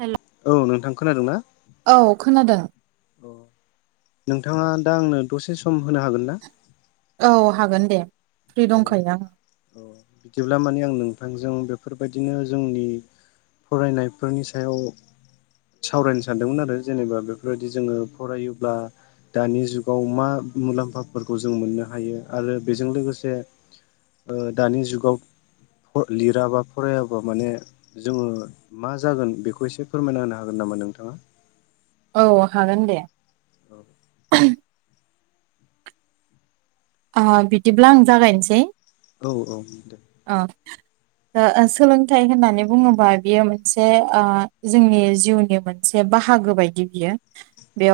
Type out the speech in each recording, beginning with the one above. हेल' औ नोंथां खोनादों ना? औ खोनादों अ नोंथाङा दा आंनो दसे सम होनो हागोन ना? औ हागोन दे फ्रि औ दंखायो आं औ बिदिब्ला माने आं नोंथांजों बेफोरबायदिनो जोंनि फरायनायफोरनि सायाव सावरायनो सानदोंमोन आरो जेनेबा बेफोर बायदि जोङो फरायोब्ला दानि जुगाव मा मुलाम्फाफोरखौ जों मोननो हायो आरो बेजों लोगोसे जे दानि जुगाव लिराबा फरायाबा माने जोङो मा जागोन बेखौ एसे फोरमायना होनो हागोन नामा नोंथांङा औ हागोन दे औ बिदिब्ला आं जागायनोसै। औ औ दे अह। सोलोंथाइ होननानै बुङोबा बियो मोनसे जोंनि जिउनि मोन एसे बाहागो बायदि बियो।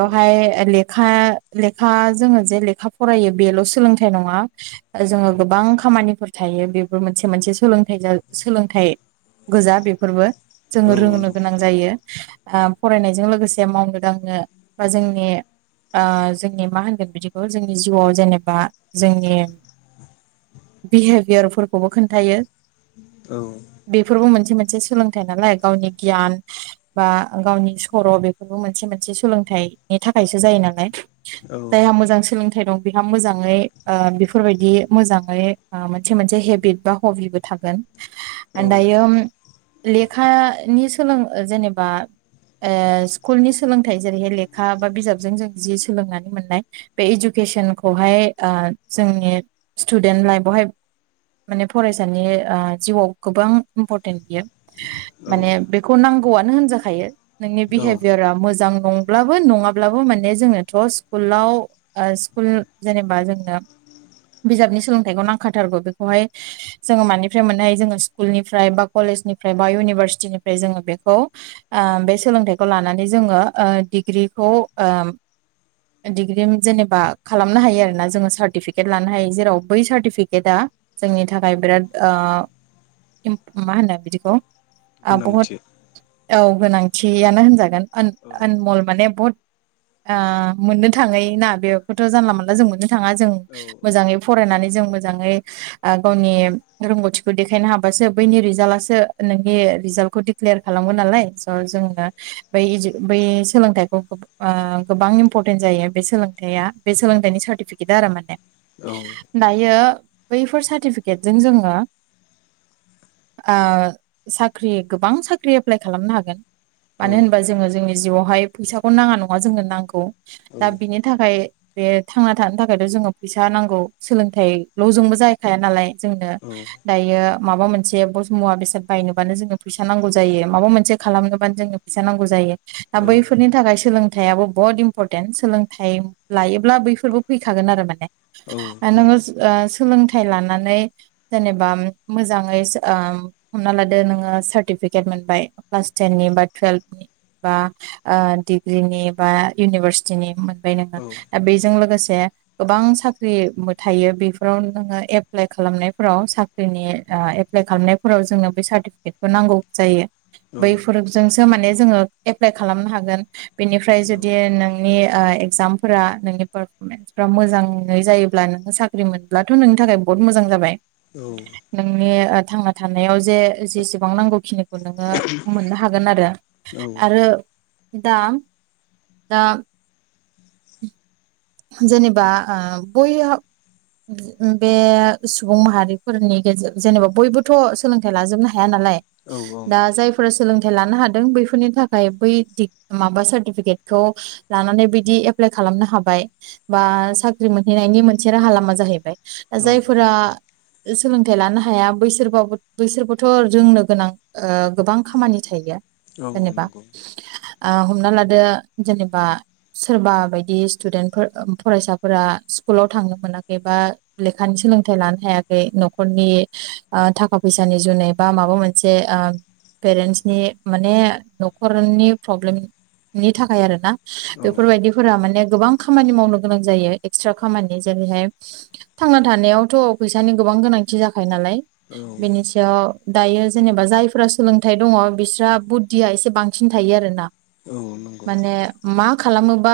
औ लेखा लेखा जोङो जे लेखा फरायो बेल सो सोलोंथाइ नङा जोङो औ गोबां खामानिफोर थायो बेबो मोनसे मोनसे सोलों सोलोंथाइ गोजा बेफोरबो जोङो औ रोंनो नंगौ गोनां जायो ओ फरायनायजों लोगोसे मा होनगोन गांनो बा जोंनि जोंनि मा होनगोन बिदिखौ जोंनि जिउआव जेनेबा जोंनि बिहेभियार फोरखौबो खोन्थायो औ बेफोरबो मोनसे मोनसे सोलोंथाइ नालाय गावनि गियान बा गावनि सर बेफोरबो मोनसे मोनसे सोलोंथाइनि थाखायसो जायो नालाय। औ जायहा मोजां सोलोंथाइ दं बेहा मोजाङै बेफोर बायदि मोजाङै मोनसे मोनसे हेबिट बा हबिबो थागोन। औ दायो लेखानि सोलों जेनेबा स्कुलनि सोलोंथाइ जेरैहाय लेखा बा बिजाबजों जों जि सोलोंनानै मोननाय बे इझुकेसनखौहाय जोंनि स्टुडेन्ट लाइफआवहाय माने फरायसानि जिउआव गोबां इम्परटेन्ट बियो। औ माने बेखौ नांगौआनो होनजाखायो। नोंनि औ बिहेभियारा मोजां नंब्लाबो नङाब्लाबो माने जोङोथ' स्कुलाव स्कुल जेनेबा जोंनो बिजाबनि सोलोंथाइखौ नांखाथारगौ बेखौहाय जोङो मानिफ्राय मोननो हायो जोङो स्कुलनिफ्राय बा कलेजनिफ्राय बा इउनिभारसिटिनिफ्राय जोङो बेखौ बे सोलोंथाइखौ लानानै जोङो डिग्रिखौ डिग्रि जेनेबा खालामनो हायो आरोना जोङो। सारटिफिकेट लानो हायो जेराव बै सार्टिफिकेटआ जोंनि थाखाय बेराद मा होनो बिदिखौ बहुद गोनांथि औ गोनांथियानो होनजागोन। अन औ आनमल माने बुहुत मोननो थाङै ना बेखौथ जानला मानला जों मोननो थाङा जों औ मोजाङै फरायनानै जों मोजाङै गावनि रोंगौथिखौ देखायनो हाबासो बैनि रिजाल्टसो नोंनि रिजाल्टखौ दि क्लियार खालामगोन नालाय स' जो दा बै इजु बै सोलोंथाइखौ ओ गोबां इम्परटेन्ट जायो बे सोलोंथाइया बे सोलोंथाइनि सार्टिफिकेट इदारो माने औ दायो बैफोर सार्टिफिकेटजों जोङो ओ साख्रि गोबां साख्रि एप्लाइ खालामनो हागोन। मानो होनबा जोङो जोंनि जिउआवहाय फैसाखौनो नाङा नङा जोंनो नांगौ औ दा बिनि थाखाय बे थांनात थानो थाखायथ' जोनो फैसा नांगौ सोलोंथाइल' जोंबो जाहैखाया नालाय जोंनो दायो माबा मोनसे बस मुवा बेसाद बायनोबानो जोंनो फैसा नांगौ जायो माबा मोनसे खालामनोबानो जोनो फैसा नांगौ जायो। दा औ बैफोरनि थाखाय सोलोंथाइयाबो बहत इम्परटेन्ट सोलोंथाइ लायोब्ला बैफोरबो फैखागोन आरो माने औ नोङो नंगौ स ओ सोलोंथाइ लानानै जेनेबा मोजाङैस ओम हमना लादो नोङो सार्टिफिकेट मोनबाय क्लास टेननि बा टुयेल्भ नि बा डिग्रिनि बा इउनिभारसिटिनि मोनबाय नोङो औ दा बेजों लोगोसे [inaudible] गोबां साख्रिबो थायो बेफोराव नोङो एप्लाइ खालामनायफोराव साख्रिनि ओह एप्लाइ खालामनाय फोराव जोंनो बे सार्टिफिकेटखौ नांगौ जायो। औ बैफोरजोंसो माने जोङो एप्लाइ खालामनो हागोन। बेनिफ्राय औ जुदि नोंनि एकजामफोरा नोंनि पार टेन्सफ्रा मोजाङै जायोब्ला नोङो साख्रि मोनब्लाथ' नोंनि थाखाय बहुत मोजां जाबाय। औ नोंनि थांना थानायाव जे जेसेबां नांगौखिनिखौ नोङो मोननो हागोन आरो आरो दा दा [inaudible] जेनेबा ओह बयहा बे सुबुं माहारिफोरनि गेजे जेनेबा बयबोथ' सोलोंथाइ लाजोबनो हाया नालाय औ दा नंगौ जायफोरा सोलोंथाइ लानो हादों बैफोरनि थाखाय बै दि माबा सार्टिफिकेटखौ लानानै बिदि एप्लाय खालामनो हाबाय। बा साख्रि मोनहैनायनि मोनसे राहा लामा जाहैबाय। दा औ जायफोरा सोलोंथाइ लानो हाया। बैसोरबाबो बैसोरबोथ' रोंनो गोनां। ओह गोबां खामानि थायो औ नंगौ औ नंगौ औ जेनेबा। नंगौ हमना लादो जेनेबा सोरबा बायदि स्टुदेन्टफोर फरायसाफोरा स्कुलाव थांनो मोनाखैबा लेखानि सोलोंथाइ लानो हायाखै न'खरनि ओ थाखा फैसानि जुनै बा माबा मोनसे ओ पेरेन्टसनि माने न'खरनि प्रब्लेम नि थाखाय आरो ना औ बेफोरबायदिफोरा माने गोबां खामानि मावनो गोनां जायो एक्सट्रा खामानि जेरैहाय थांना थानायावथ' फैसानि गोबां गोनांथि जाखायो नालाय औ बेनि सायाव दायो जेनेबा जायफोरा सोलोंथाइ दङ बिस्रा बुद्धिया एसे बां साबसिन थायो आरोना माने मा खालामोबा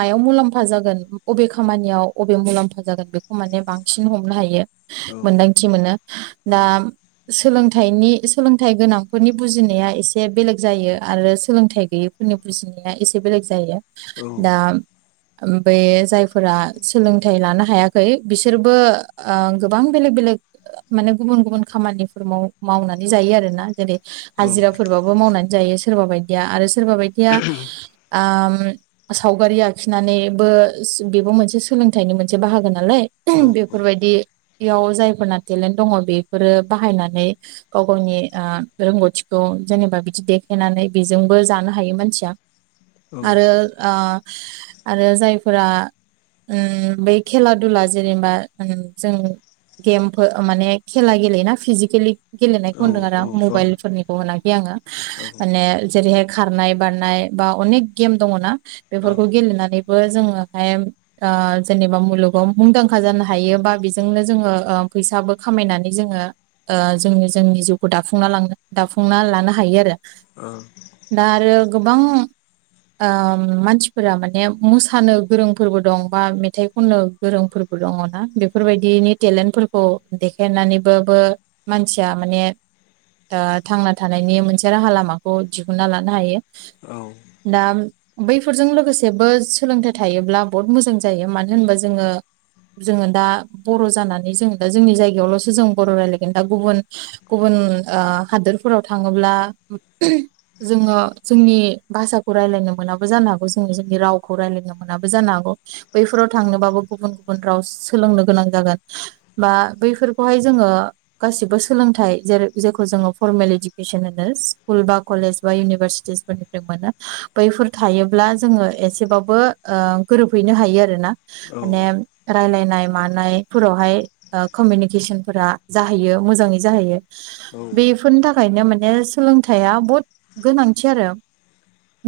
मायाव मुलाम् खहा जागोन बबे खामानियाव बबे मुलाम्फा जागोन बेखौ माने बांसिन हमनो हायो। मोन्दांथि मोनो। दा सोलोंथाइनि सोलोंथाइ गोनांफोरनि बुजिनाया एसे बेलेग जायो आरो सोलोंथाइ गैयै फोरनि बुजिनाया एसे बेलेग जायो। दा ओम बे जायफोरा सोलोंथाइ लानो हायाखै बिसोरबो ओ गोबां बेलेग बेलेग माने गुबुन गुबुन खामानिफोर माव-मावनानै जायो आरो ना जेरै हाजिराफोरबाबो मावनानै जायो सोरबा बायदिया आरो सोरबा बायदिया आम सावगारि आ खिनानैबो बेबो मोनसे सोलोंथाइनि मोनसे बाहागो नालाय बेफोरबायदि बेयाव जायफोरना टेलेन्ट दङ बेफोरो बाहायनानै गाव गावनि रोंगौथिखौ जेनेबा बिदि देखायनानै बेजोंबो जानो हायो मानसिया आरो ओ आरो जायफोरा उम बै खेला दुला जेनेबा उम जों गेमफोर माने खेला गेलेयोना फिजिकेलि गेलेनायखौ होनदों आरो आं मबाइल फोरनिखौ होनाखै आङो माने जेरैहाय खारनाय बारनाय बा अनेक गेम दङ ना बेफोरखौ गेलेनानैबो जोङोहाय ओ जेनेबा मुलुगाव मुंदांखा जानो हायो बा बेजोंनो जोङो फैसाबो खामायनानै जोङो ओ जोङो जोंनि जिउखौ दाफुंना ला दाफुंना लानो हायो आरो ओ दा आरो गोबां ओ मानसिफोरा माने मोसानो गोरोंफोरबो दं बा मेथाइ खननो गोरोंफोरबो दङ ना बेफोरबायदिनि टेलेन्टफोर खौ देखायनानैबोबो मानसिया माने ओ थांना थानायनि मोनसे राहा लामाखौ दिहुनन्ना लानो हायो। दा बैफोरजों लोगोसेबो सोलोंथाइ थायोब्ला बुहुद मोजां जायो मानो होनोबा जोङो जोङो दा बर' जानानै जोङो दा जोंनि जायगायावल'सो जों बर' रायलायगोन दा गुबुन गुबुन ओ हादोरफोराव थाङोब्ला जोङो जोंनि भाषाखौ रायलायनो मोनाबो जानो हागौ जोङो जोंनि राव खौ रायजलायनो मोनाबो जानो हागौ बैफोराव थांनोबाबो गुबुन गुबुन राव सोलोंनो गोनां जागोन बा बैफोरखौहाय जोङो गासिबो सोलोंथाइ जेरै जेखौ जोङो फरमेल इडुकेसन होनो स्कुल बा कलेज बा इउनिभारसिटिसफोरनि मोनो बैफोर थायोब्ला जोङो एसेबाबो ओ गोरोबहैनो हायो आरोना। माने रायलायनाय मानायफोरावहाय। ओ कमिउनिकेसनफोरा जाहैयो मोजाङै जाहैयो। बेफोरनि थाखायनो माने सोलोंथाइया बहुत गोनांथि आरो।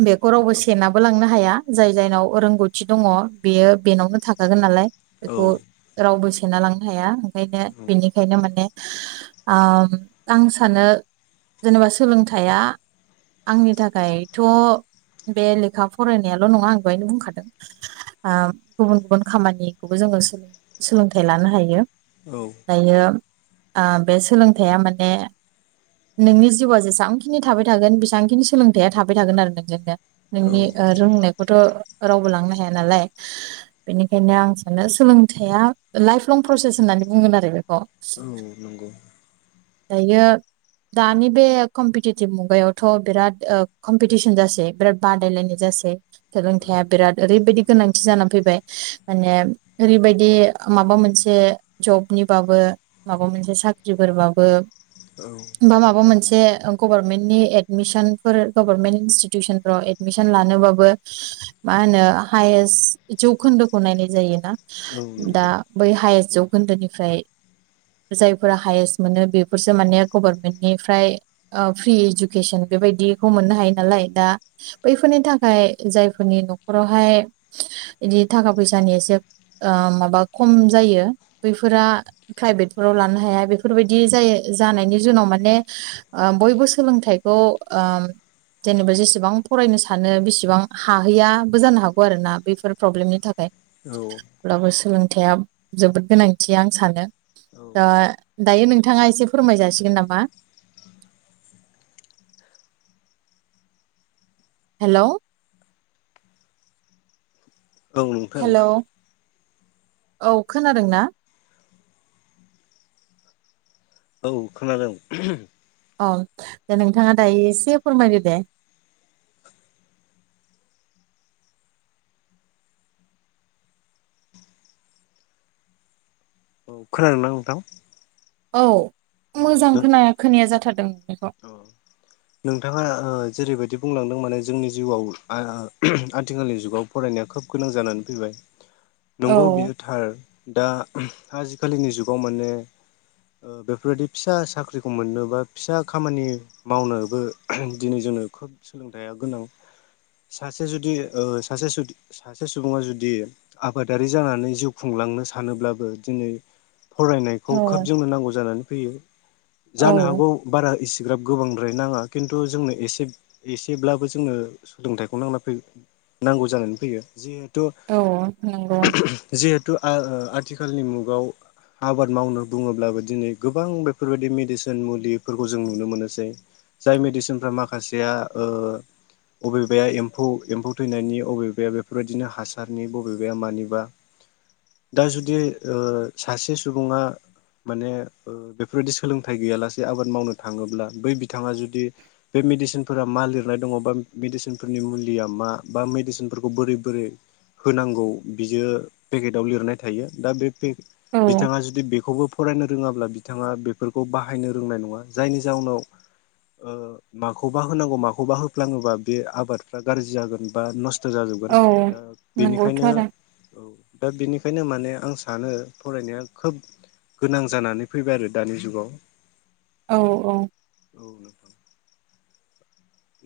बेखौ रावबो सेनाबो लांनो हाया जाय जायनाव रोंगौथि दङ बेयो बेनावनो थाखागोन नालाय बेखौ रावबो सोन लांनो हाया ओंखायनो बेनिखायनो माने आ आं सानो जेनेबा सोलोंथाइया आंनि थाखायथ' बे लेखा फरायनायाल' नङा आं बेवहायनो बुंखादों। ओ गुबुन गुबुन खामानिखौबो जोङो सोलोंथाइ लानो हायो। दायो आ बे सोलोंथाइया माने। नोंनि जिउआ जेसेबांखिनि थाबाय थागोन बेसेबांखिनि सोलोंथाइया थाबाय थागोन आरो नोंजोंनो। नोंनि ओ रोंनायखौथ' रावबो लांनो हाया नालाय। बेनिखायनो आं सानो सोलोंथाइया लाइफ लं प्रसेस होननानै बुंगोन आरो बेखौ। औ नंगौ। दायो। दानि बे कमपिटिटिभ मुगायावथ' बिराद कमपिटिसन जासै बिराद बादायलायनाय जासै। औ सोलोंथाइया बिराद ओरैबायाददि गोनांथि जानानै फैबाय माने ओरैबायदि माबा मोनसे जबनिबाबो। माबा मोनसे साख्रिफोरबाबो औ। बा माबा मोनसे गभारनमेन्टनि एदमिसन फोर गभारनमेन्ट इनस्टिटिउसनफ्राव एद मिसन लानोबाबो मा होनो हायेस्ट जौखोन्दोखौ नायनाय जायोना औ दा नंगौ बै हाया जौखोन्दोनिफ्राय। जायफोरा हायेस्ट मोनो बेफोरसो माने गभारमेन्टनिफ्राय। ओ फ्रि इडुकेसन बेबायदिखौ मोननो हायो नालाय दा बैफोरनि थाखाय। जायफोरनि न'खरावहाय बिदि थाखा फैसानि एसे। ओ माबा खम जायो बैफोरा। प्राइभेटफोराव लानो हाया बेफोरबायदि जायो जानायनि जाउनाव माने। ओ बयबो सोलोंथाइखौ ओ जेनेबा जेसेबां फरायनो सानो बेसेबां। हाहैयाबो जानो हागौ आरो ना बेफोर प्रब्लेमनि थाखाय। औ अब्लाबो सोलोंथाइया जोबोद गोनांथि आं सानो। औ द दायो नोंथाङा एसे फोरमाय जासिगोन नामा। हेलौ। औ नोंथां हेलौ औ खोनादों ना। औ खोनादों। औ दे नोंथाङा दायो एसे फोरमायदो दे। औ खोनादों ना नोंथां। औ अ मोजां नों खोनाया खोनाया जाथारदों अ नोंथाङा ओ जेरैबायदि बुंलांदों माने जोंनि जिउआव आ आथिखालनि जुगाव। फरायनाया खोब गोनां जानानै फैबाय नंगौ बियो थार दा आजिखालिनि जुगाव माने बेफोरबायदि फिसा साख्रिखौ मोननो बा फिसा खामानि मावनो बो दिनै जोंनो खोब सोलोंथाइया गोनां। सासे जुदि ओ सासे जुद सासे सुबुङा जुदि आबादारि जानानै जिउ खुंलांनो सानोब्लाबो दिनै फरायनायखौ खोब औ-औ-औ जोंनो नांगौ जानानै फैयो जानो हागौ बारा इसिग्राब गोबांद्राय नाङा खिन्थु जोंनो एसे एसेब्लाबो जोंनो सोलोंथाइखौ नांना फैयो। नांगौ जानानै फैयो जिहेथु नंगौ जिहेथु थु ओ आथिखालनि मुगायाव आबाद मावनो बुङोब्लाबो दिनै गोबां बेफोरबायदि मेडिसिन मुलिफोरखौ जों नुनो मोनोसै। जाय मेडिसिनफ्रा माखासेया ओ बबेबाया एम्फौ एम्फौ थैनायनि बबेबाया बेफोरबायदिनो हासारनि बबेबाया मानिबा दा जुदि ओ सासे सुबुङा माने बेफोरबायदि सोलोंथाइ गैयालासे आबाद मावनो थाङोब्ला बै बिथाङा जुदि बे मेडिसिनफोरा मा लिरनाय दङ बा मेडिसिनफोरनि मुलिया मा बा मेडिसिनफोरखौ बोरै बोरै होनांगौ बियो पेकेटआव लिरनाय थायो दा बे औ बि-बिथाङा जुदि बेखौबो फरायनो रोङाब्ला बिथाङा बेफोरखौ बाहायनो रोंनाय नङा जायनि जाउनाव ओ माखौबा होनांगौ माखौबा होफ्लाङोबा बे आबादफ्रा गाज्रि जागोन बा नष्ट होजा जोबगोन औ दा नंगौथ' बेनिखायनो आरो औ दा बेनिखायनो माने आं सानो फरायनाया खोब गोनां जानानै फैबाय आरो दानि जुगाव। औ औ। औ नोंथां।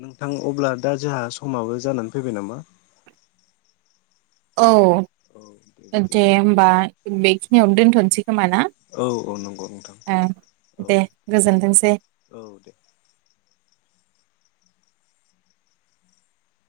नोंथां अब्ला दा जोंहा समाबो जानानै फैबाय नामा? औ औ दे बिदिब्ला होनबा बे खिनियावनो दोनथ'नोसै खोमा ना? औ औ नंगौ नोंथां ओ औ दे दे गोजोनथोंसै बिदिबा औ दे।